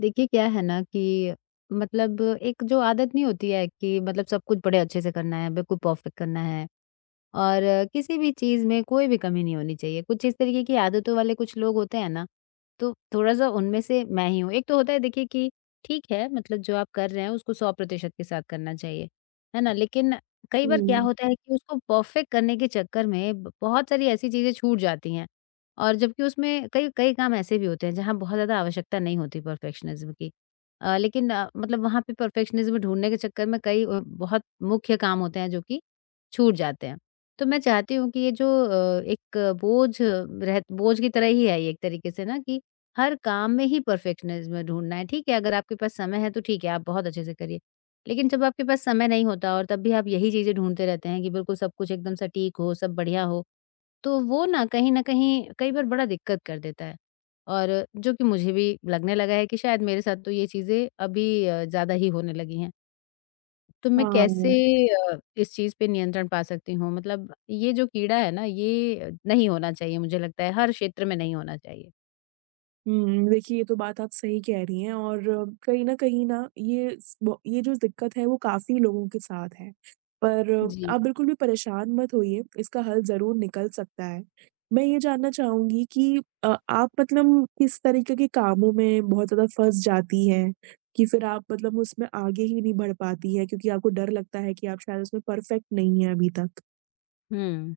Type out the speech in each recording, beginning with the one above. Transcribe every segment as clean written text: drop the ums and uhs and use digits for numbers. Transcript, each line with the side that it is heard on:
left: देखिए क्या है ना कि मतलब एक जो आदत नहीं होती है कि मतलब सब कुछ बड़े अच्छे से करना है, बिल्कुल परफेक्ट करना है और किसी भी चीज़ में कोई भी कमी नहीं होनी चाहिए। कुछ इस तरीके की आदतों वाले कुछ लोग होते हैं ना, तो थोड़ा-सा उनमें से मैं ही हूँ। एक तो होता है देखिए कि ठीक है, मतलब जो आप कर रहे हैं उसको 100% के साथ करना चाहिए, है ना? लेकिन कई बार क्या
right: हुँ,
left: होता है कि उसको परफ़ेक्ट करने के चक्कर में ब बहुत सारी ऐसी चीज़ें छूट जाती हैं और जबकि उसमें कई कई काम ऐसे भी होते हैं जहाँ बहुत ज़्यादा आवश्यकता नहीं होती परफ़ेक्शनिज़्म की। लेकिन मतलब वहाँ पे परफ़ेक्शनिज़्म ढूँढने के चक्कर में कई बहुत मुख्य काम होते हैं जो कि छूट जाते हैं। तो मैं चाहती हूँ कि ये जो एक बोझ की तरह ही है ये, एक तरीके से ना कि हर काम में ही परफेक्शनिज्म ढूंढना है। ठीक है, अगर आपके पास समय है तो ठीक है, आप बहुत अच्छे से करिए। लेकिन जब आपके पास समय नहीं होता और तब भी आप यही चीज़ें ढूँढते रहते हैं कि बिल्कुल सब कुछ एकदम सटीक हो, सब बढ़िया हो, तो वो ना कहीं न कहीं कई बार बड़ा दिक्कत कर देता है। और जो कि मुझे भी लगने लगा है कि शायद मेरे साथ तो ये चीज़ें अभी ज़्यादा ही होने लगी हैं। तो मैं कैसे
right: हाँ।
left: इस चीज़ पे नियंत्रण पा सकती हूँ? मतलब ये जो कीड़ा है ना, ये नहीं होना चाहिए मुझे लगता है, हर क्षेत्र में नहीं होना चाहिए।
right: देखिए ये तो बात आप सही कह रही हैं और कहीं न कहीं ना ये स ब ये जो दिक्कत है वो काफ़ी लोगों के साथ है। पर
left: जी,
right: आप बिल्कुल भी परेशान मत होइए, इसका हल ज़रूर निकल सकता है। मैं ये जानना चाहूँगी कि आप मतलब किस तरीके के कामों में बहुत ज़्यादा फँस जाती हैं कि फिर आप मतलब उसमें आगे ही नहीं बढ़ पाती हैं क्योंकि आपको डर लगता है कि आप शायद उसमें परफेक्ट नहीं हैं अभी तक?
left: हुँ।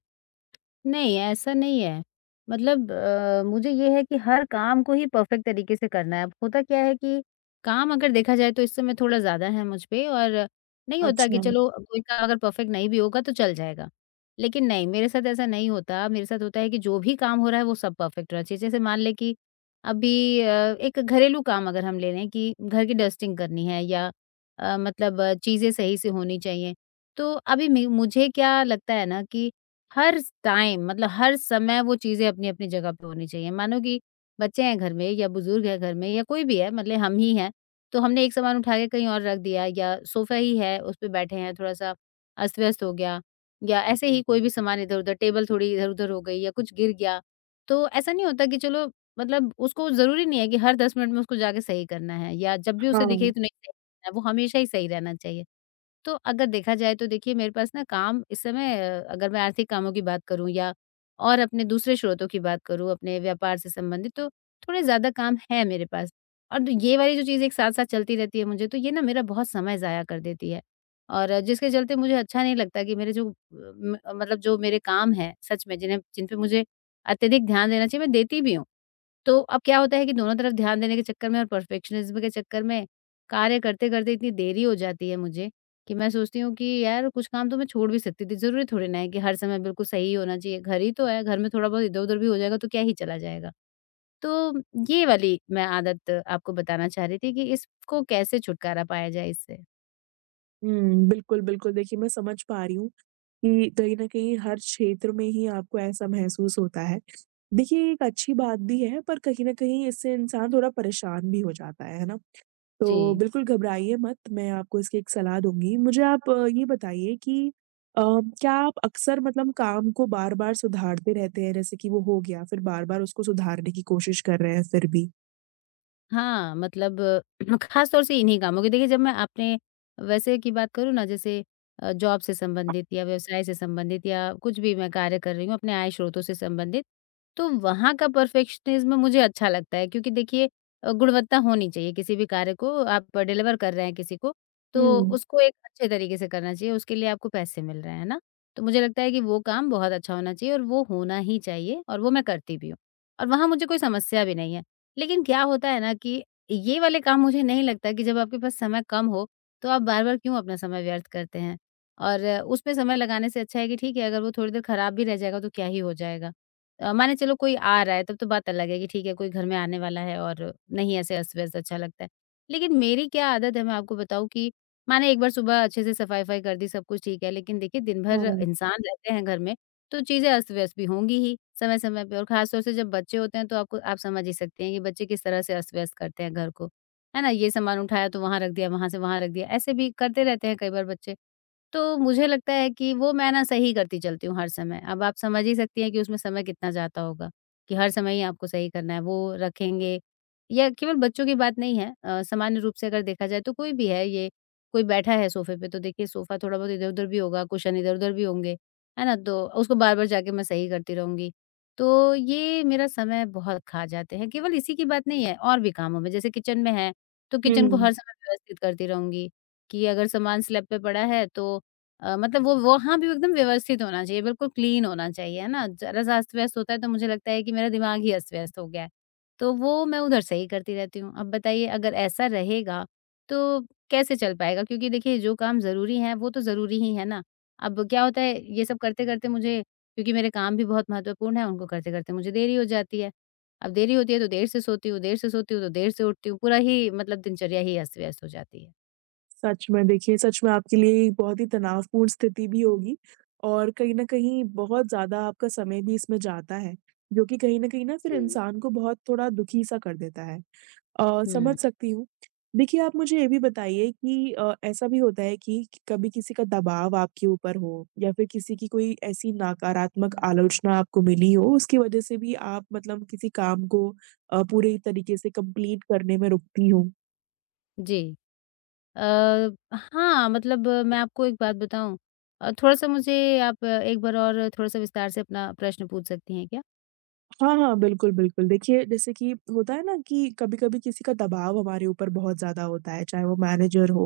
left: नहीं, ऐसा नहीं है। मतलब मुझे ये है कि हर काम को ही परफ़ेक्ट तरीके से करना है। अब होता क्या है कि काम अगर देखा जाए तो इस समय थोड़ा ज़्यादा है मुझ पे और नहीं होता कि
right: अच्छा,
left: चलो कोई काम अगर परफ़ेक्ट नहीं भी होगा तो चल जाएगा। लेकिन नहीं, मेरे साथ ऐसा नहीं होता। मेरे साथ होता है कि जो भी काम हो रहा है वो सब परफ़ेक्ट होना चाहिए। जैसे मान लें कि अभी एक घरेलू काम अगर हम ले लें कि घर की डस्टिंग करनी है या मतलब चीज़ें सही से होनी चाहिए। तो अभी मे मुझे क्या लगता है ना कि हर स टाइम मतलब हर समय वो चीज़ें अपनी-अपनी जगह पे होनी चाहिए। मानो कि बच्चे हैं घर में या बुज़ुर्ग है घर में या कोई भी है, मतलब हम ही हैं, तो हमने एक सामान उठा के कहीं और रख दिया या सोफ़ा ही है, उस पे बैठे हैं, थोड़ा-सा अस्त-व्यस्त हो गया या ऐसे ही कोई भी सामान इधर-उधर, टेबल थोड़ी इधर-उधर हो गई या कुछ गिर गया, तो ऐसा नहीं होता कि चलो, मतलब उसको ज़रूरी नहीं है कि हर 10 मिनट में उसको जाके सही करना है या जब भी उसे दिखे
right: हाँ।
left: तो नहीं, सही करना है, वो हमेशा ही सही रहना चाहिए। तो अगर देखा जाए तो देखिए मेरे पास ना काम इस समय अगर मैं आर्थिक कामों की बात करूँ या और अपने दूसरे स्रोतों की बात करूँ अपने व्यापार से संबंधित, तो थोड़े ज़्यादा काम है मेरे पास। और तो ये वाली जो चीज़ एक साथ-साथ चलती रहती है मुझे, तो ये ना मेरा बहुत समय ज़ाया कर देती है। और जिसके चलते मुझे अच्छा नहीं लगता कि मेरे जो अ, म मतलब जो मेरे काम हैं सच में जिन पे मुझे अत्यधिक ध्यान देना चाहिए, मैं देती भी हूँ। तो अब क्या होता है कि दोनों तरफ ध्यान देने के चक्कर में और परफेक्शनिज्म के चक्कर में कार्य करते-करते इतनी देरी हो जाती है मुझे कि मैं सोचती हूँ कि यार कुछ काम तो मैं छोड़ भी सकती थी। ज़रूरी थोड़ी ना है कि हर समय बिल्कुल सही ही होना चाहिए। घर ही तो है, घर में थोड़ा-बहुत इधर-उधर भी हो जाएगा तो क्या ही चला जाएगा। तो ये वाली मैं आदत आपको बताना चाह रही थी कि इसको कैसे छुटकारा पाया जाए इससे?
right: बिल्कुल, बिल्कुल देखिए मैं समझ पा रही हूँ कि कहीं न कहीं हर क्षेत्र में ही आपको ऐसा महसूस होता है। देखिए ये एक अच्छी बात भी है पर कहीं न कहीं इससे इंसान थोड़ा परेशान भी हो जाता है ना? तो
left: जी।
right: बिल्कुल घबराइए मत, मैं आपको इसकी एक सलाह दूँगी। मुझे आप ये बताइए कि अ, क्या आप अक्सर मतलब काम को बार-बार सुधारते रहते हैं? जैसे कि वो हो गया फिर बार-बार उसको सुधारने की कोशिश कर रहे हैं फिर भी?
left: हाँ, मतलब ख़ास तौर से इन्हीं कामों की, देखिए जब मैं अपने वैसे की बात करूँ ना, जैसे जॉब से संबंधित या व्यवसाय से संबंधित या कुछ भी मैं कार्य कर रही हूँ अपने आय स्रोतों से संबंधित, तो वहाँ का परफेक्शनिज़्म मुझे अच्छा लगता है, क्योंकि देखिए गुणवत्ता होनी चाहिए, किसी भी कार्य को आप डिलीवर कर रहे हैं किसी को, तो
right: हुँ,
left: उसको एक अच्छे तरीके से करना चाहिए, उसके लिए आपको पैसे मिल रहे हैं, है ना? तो मुझे लगता है कि वो काम बहुत अच्छा होना चाहिए और वो होना ही चाहिए और वो मैं करती भी हूँ। और वहाँ मुझे कोई समस्या भी नहीं है। लेकिन क्या होता है ना कि ये वाले काम मुझे नहीं लगता कि जब आपके पास समय कम हो, तो आप बार-बार क्यों अपना समय व्यर्थ करते हैं? और उसमें समय लगाने से अच्छा है कि ठीक है, अगर वो थोड़ी देर खराब भी रह जाएगा तो क्या ही हो जाएगा। माने चलो कोई आ रहा है तब तो बात अलग है कि ठीक है, कोई घर में आने वाला है और नहीं ऐसे अस्त-व्यस्त अच्छा लगता है। लेकिन मेरी क्या आदत है मैं आपको बताऊँ कि माने एक बार सुबह अच्छे से सफाई-वफाई कर दी, सब कुछ ठीक है, लेकिन देखिए दिन भर
right: हाँ,
left: इंसान रहते हैं घर में, तो चीज़ें अस्त-व्यस्त भी होंगी ही, समय-समय पे, और ख़ास तौर से जब बच्चे होते हैं तो आपको, आप समझ ही सकते हैं कि बच्चे किस तरह से अस्त-व्यस्त करते हैं घर को। है ना? ये सामान उठाया तो वहाँ रख दिया, वहाँ से वहाँ रख दिया, ऐसे भी करते रहते हैं कई बार बच्चे। तो मुझे लगता है कि वो मैं ना सही करती चलती हूँ हर समय। अब आप समझ ही सकती हैं कि उसमें समय कितना जाता होगा, कि हर समय ही आपको सही करना है। वो रखेंगे या केवल बच्चों की बात नहीं है, सामान्य रूप से अगर देखा जाए तो कोई भी है ये, कोई बैठा है सोफ़े पे तो देखिए सोफ़ा थोड़ा बहुत इधर-उधर भी होगा, कुशन इधर-उधर भी होंगे, है ना? तो उसको बार-बार जाके मैं सही करती रहूँगी। तो ये मेरा समय बहुत खा जाते हैं, केवल इसी की बात नहीं है, और भी कामों में। जैसे किचन में है, तो किचन को
right: हुँ।
left: हर समय व्यवस्थित करती रहूँगी, कि अगर सामान स्लैब पे पड़ा है तो मतलब वो वहाँ भी एकदम व्यवस्थित होना चाहिए, बिल्कुल क्लीन होना चाहिए, है ना? ज़रा सा अस्त-व्यस्त होता है तो मुझे लगता है कि मेरा दिमाग ही अस्त-व्यस्त हो गया है। तो वो मैं उधर से ही करती रहती हूँ। अब बताइए अगर ऐसा रहेगा तो कैसे चल पाएगा? क्योंकि देखिए जो काम ज़रूरी हैं वो तो ज़रूरी ही है ना। अब क्या होता है ये सब करते-करते मुझे, क्योंकि मेरे काम भी बहुत महत्वपूर्ण हैं, उनको करते-करते मुझे देरी हो जाती है। अब देरी होती है तो देर से सोती हूँ, देर से सोती हूँ तो देर से उठती हूँ। पूरा ही मतलब दिनचर्या ही अस्त-व्यस्त हो जाती है।
right: सच में देखिए, सच में आपके लिए एक बहुत ही तनावपूर्ण स्थिति भी होगी और कहीं न कहीं बहुत ज़्यादा आपका समय भी इसमें जाता है, जो कि कहीं न कहीं ना फिर
left: जी।
right: इंसान को बहुत थोड़ा दुखी-सा कर देता है। समझ
left: हुँ,
right: सकती हूँ। देखिए, आप मुझे ये भी बताइए कि ऐसा भी होता है कि कभी किसी का दबाव आपके ऊपर हो या फिर किसी की कोई ऐसी नकारात्मक आलोचना आपको मिली हो, उसकी वज़ह से भी आप मतलब किसी काम को पूरे तरीके से कंप्लीट करने में रुकती हो?
left: जी। हाँ, मतलब मैं आपको एक बात बताऊँ? थोड़ा-सा मुझे आप एक बार और थोड़ा-सा विस्तार से अपना प्रश्न पूछ सकती हैं क्या?
right: हाँ, हाँ, बिल्कुल, बिल्कुल। देखिए, जैसे कि होता है ना कि कभी-कभी किसी का दबाव हमारे ऊपर बहुत ज़्यादा होता है, चाहे वो मैनेजर हो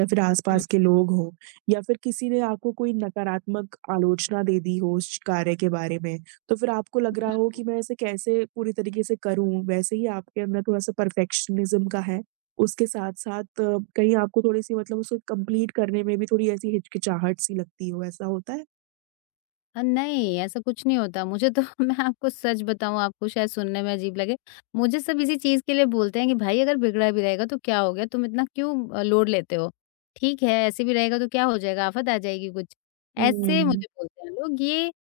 right: या फिर
left: हुँ।
right: आस-पास के लोग हों या फिर किसी ने आपको कोई नकारात्मक आलोचना दे दी हो उस कार्य के बारे में, तो फिर आपको लग रहा हो कि मैं इसे कैसे पूरी तरीके से करूँ? वैसे ही आपके अंदर थोड़ा-सा परफेक्शनिज़्म का है, उसके साथ-साथ कहीं आपको थोड़ी-सी मतलब उसको कंप्लीट करने में भी थोड़ी ऐसी हिचकिचाहट सी लगती हो, ऐसा होता है?
left: नहीं, ऐसा कुछ नहीं होता। मुझे तो मैं आपको सच बताऊँ, आपको शायद सुनने में अजीब लगे, मुझे सब इसी चीज़ के लिए बोलते हैं कि भाई अगर बिगड़ा भी रहेगा तो क्या हो गया? तुम इतना क्यों लोड लेते हो? ठीक है, ऐसे भी रहेगा तो क्या हो जाएगा? आफ़त आ जाएगी कुछ। ऐसे
right: हुँ।
left: मुझे बोलते हैं लोग। ये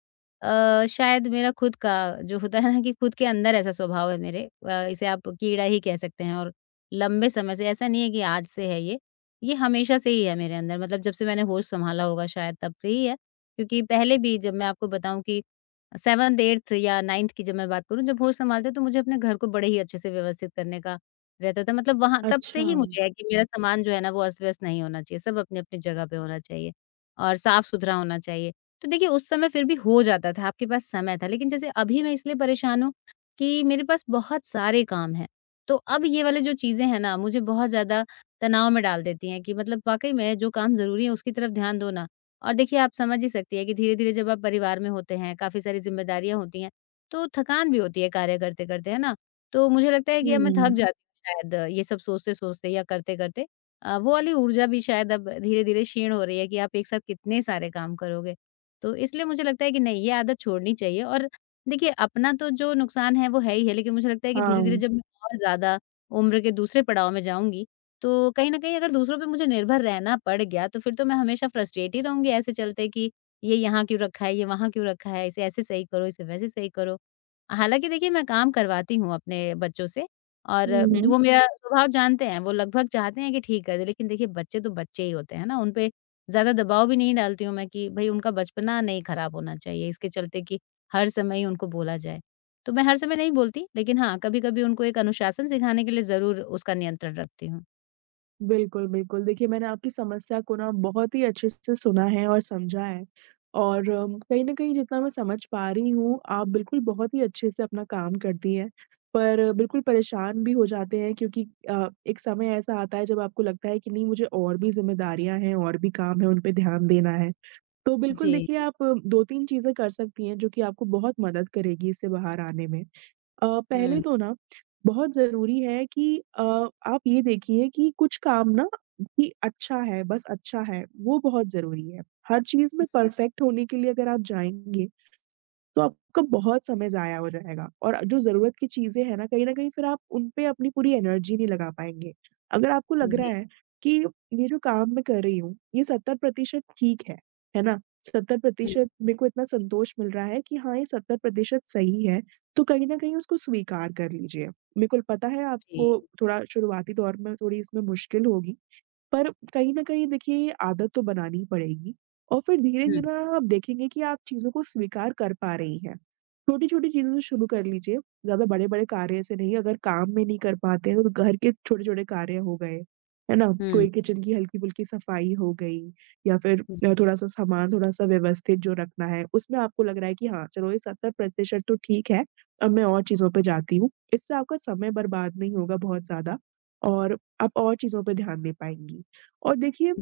left: शायद मेरा खुद का जो होता है ना कि खुद के अंदर ऐसा स्वभाव है मेरे, इसे आप कीड़ा ही कह सकते हैं और लंबे समय से, ऐसा नहीं है कि आज से है ये हमेशा से ही है मेरे अंदर, मतलब जब से मैंने होश सँभाला होगा शायद तब से ही है। क्योंकि पहले भी जब मैं आपको बताऊँ कि 7th, 8th या 9th की जब मैं बात करूँ, जब होश सँभालते तो मुझे अपने घर को बड़े ही अच्छे से व्यवस्थित करने का रहता था। मतलब वहाँ तब से
right: अच्छा।
left: ही मुझे है कि मेरा सामान जो है ना वो अस्त-व्यस्त नहीं होना चाहिए, सब अपनी-अपनी जगह पे होना चाहिए और साफ-सुथरा होना चाहिए। तो देखिए उस समय फिर भी हो जाता था, आपके पास समय था। लेकिन जैसे अभी मैं इसलिए परेशान हूँ कि मेरे पास बहुत सारे काम हैं। तो अब ये वाले जो चीज़ें हैं ना मुझे बहुत ज़्यादा तनाव में डाल देती हैं कि मतलब वाक़ई में जो काम ज़रूरी है उसकी तरफ ध्यान दो ना, और देखिए आप समझ ही सकती हैं कि धीरे-धीरे जब आप परिवार में होते हैं, काफ़ी सारी ज़िम्मेदारियाँ होती हैं, तो थकान भी होती है कार्य करते-करते, है ना? तो मुझे लगता है कि अब मैं थक
right: हुँ,
left: जाती हूँ शायद, ये सब सोचते-सोचते या करते-करते। वो वाली ऊर्जा भी शायद अब धीरे-धीरे क्षीण हो रही है कि आप एक साथ कितने सारे काम करोगे। तो इसलिए मुझे लगता है कि नहीं, ये आदत छोड़नी चाहिए और देखिए अपना तो जो नुकसान है वो है ही है, लेकिन मुझे लगता है कि धीरे-धीरे
right: हाँ।
left: जब मैं और ज़्यादा उम्र के दूसरे पड़ाव में जाऊँगी, तो कहीं न कहीं अगर दूसरों पे मुझे निर्भर रहना पड़ गया, तो फिर तो मैं हमेशा फ्रस्ट्रेट ही रहूँगी ऐसे चलते कि ये यहाँ क्यों रखा है, ये वहाँ क्यों रखा है, इसे ऐसे सही करो, इसे वैसे सही करो। हालाँकि देखिए मैं काम करवाती हूँ अपने बच्चों से और
right: हुँ, हुँ।
left: वो मेरा हुँ। स्वभाव जानते हैं, वो लगभग चाहते हैं कि ठीक कर दें, लेकिन देखिए बच्चे तो बच्चे ही होते हैं ना, उन पे ज़्यादा दबाव भी नहीं डालती हूँ मैं कि भई उनका बचपना नहीं ख़राब होना चाहिए, इसके चलते कि हर समय ही उनको बोला जाए। तो मैं हर समय नहीं बोलती, लेकिन हाँ, कभी-कभी उनको एक अनुशासन सिखाने के लिए ज़रूर उसका नियंत्रण रखती हूँ।
right: बिल्कुल, बिल्कुल। देखिए, मैंने आपकी समस्या को ना बहुत ही अच्छे से सुना है और समझा है और कहीं न कहीं जितना मैं समझ पा रही हूँ, आप बिल्कुल बहुत ही अच्छे से अपना काम करती हैं, पर बिल्कुल परेशान भी हो जाते हैं क्योंकि एक समय ऐसा आता है जब आपको लगता है कि नहीं मुझे और भी ज़िम्मेदारियाँ हैं और भी काम है, उन पे ध्यान देना है। तो बिल्कुल
left: जी।
right: देखिए आप 2-3 चीज़ें कर सकती हैं जो कि आपको बहुत मदद करेगी इससे बाहर आने में। पहले
left: हुँ,
right: तो ना बहुत ज़रूरी है कि आप ये देखिए कि कुछ काम ना कि अच्छा है, बस अच्छा है, वो बहुत ज़रूरी है। हर चीज़ में
left: हुँ।
right: परफेक्ट होने के लिए अगर आप जाएँगे तो आपका बहुत समय ज़ाया हो जाएगा और जो ज़रूरत की चीज़ें हैं ना, कहीं न कहीं फिर आप उन पे अपनी पूरी एनर्जी नहीं लगा पाएँगे। अगर आपको लग रहा
left: जी,
right: है कि ये जो काम मैं कर रही हूँ, ये 70% ठीक है ना?
left: हुँ,
right: 70% मेरे को इतना संतोष मिल रहा है कि हाँ, ये 70% सही है, तो कहीं न कहीं उसको स्वीकार कर लीजिए। मेरे को पता है
left: जी,
right: आपको थोड़ा शुरुआती दौर में थोड़ी इसमें मुश्किल होगी, पर कहीं न कहीं देखिए ये आदत तो बनानी ही पड़ेगी और फिर धीरे-धीरे
left: हुँ,
right: ना आप देखेंगे कि आप चीज़ों को स्वीकार कर पा रही हैं। छोटी-छोटी चीज़ों से शुरू कर लीजिए, ज़्यादा बड़े-बड़े कार्य से नहीं, अगर काम में नहीं कर पाते हैं तो घर के छोटे-छोटे कार्य हो गए, है ना?
left: हुँ,
right: कोई किचन की हल्की-फुल्की सफाई हो गई या फिर थोड़ा-सा सामान थोड़ा-सा व्यवस्थित जो रखना है, उसमें आपको लग रहा है कि हाँ, चलो ये 70% तो ठीक है, अब मैं और चीज़ों पे जाती हूँ। इससे आपका समय बर्बाद नहीं होगा बहुत ज़्यादा और आप और चीज़ों पे ध्यान दे पाएँगी। और देखिए,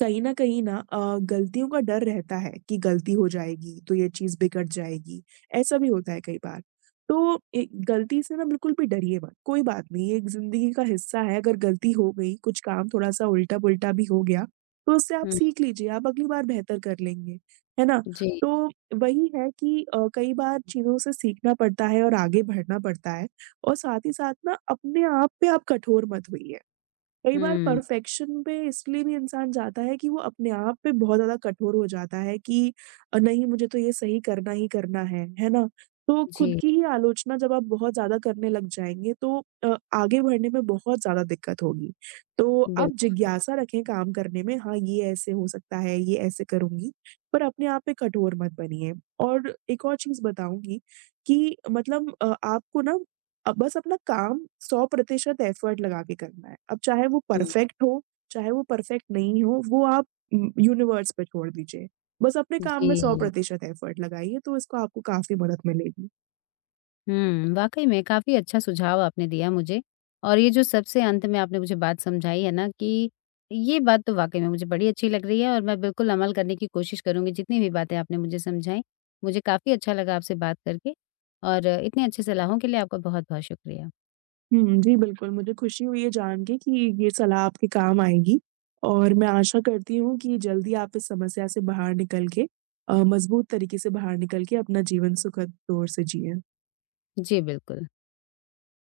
right: कहीं न कहीं ना गलतियों का डर रहता है कि गलती हो जाएगी, तो ये चीज़ बिगड़ जाएगी, ऐसा भी होता है कई बार। तो ए गलती से ना बिल्कुल भी डरिए मत, कोई बात नहीं, ये एक ज़िंदगी का हिस्सा है, अगर गलती हो गई, कुछ काम थोड़ा-सा उल्टा-पुल्टा भी हो गया, तो उससे आप
left: हुँ,
right: सीख लीजिए, आप अगली बार बेहतर कर लेंगे, है ना?
left: जी,
right: तो वही है कि कई बार चीज़ों से सीखना पड़ता है और आगे बढ़ना पड़ता है और साथ ही साथ ना अपने आप पे आप कठोर मत होइए। कई बार
left: हुँ,
right: परफेक्शन पे इसलिए भी इंसान जाता है कि वो अपने आप पे बहुत ज़्यादा कठोर हो जाता है कि नहीं मुझे तो ये सही करना ही करना है ना? तो खुद
left: जी,
right: की ही आलोचना जब आप बहुत ज़्यादा करने लग जाएँगे तो आगे बढ़ने में बहुत ज़्यादा दिक्कत होगी। तो आप
left: बिल्कुल,
right: जिज्ञासा रखें काम करने में, हाँ, ये ऐसे हो सकता है, ये ऐसे करूँगी, पर अपने आप पे कठोर मत बनिए। और एक और चीज़ बताऊँगी कि मतलब आपको ना अब बस अपना काम 100% एफर्ट लगा के करना है। अब चाहे वो
left: हम्म,
right: परफेक्ट हो, चाहे वो परफेक्ट नहीं हो, वो आप यूनिवर्स पे छोड़ दीजिए। बस अपने काम में
left: जी।
right: 100% एफर्ट लगाइए, तो इसको आपको काफ़ी मदद मिलेगी।
left: हुँ, वाक़ई में काफ़ी अच्छा सुझाव आपने दिया मुझे और ये जो सबसे अंत में आपने मुझे बात समझाई है ना, कि ये बात तो वाक़ई में मुझे बड़ी अच्छी लग रही है और मैं बिल्कुल अमल करने की कोशिश करूँगी, जितनी भी बातें आपने मुझे समझाई। मुझे काफ़ी अच्छा लगा आपसे बात करके और इतने अच्छे सलाहों के लिए आपका बहुत-बहुत शुक्रिया।
right: जी बिल्कुल, मुझे खुशी हुई है जान के कि ये सलाह आपके काम आएगी और मैं आशा करती हूँ कि जल्दी आप इस समस्या से बाहर निकल के मज़बूत तरीके से बाहर निकल के अपना जीवन सुखद तौर से जिएँ।
left: जी, बिल्कुल।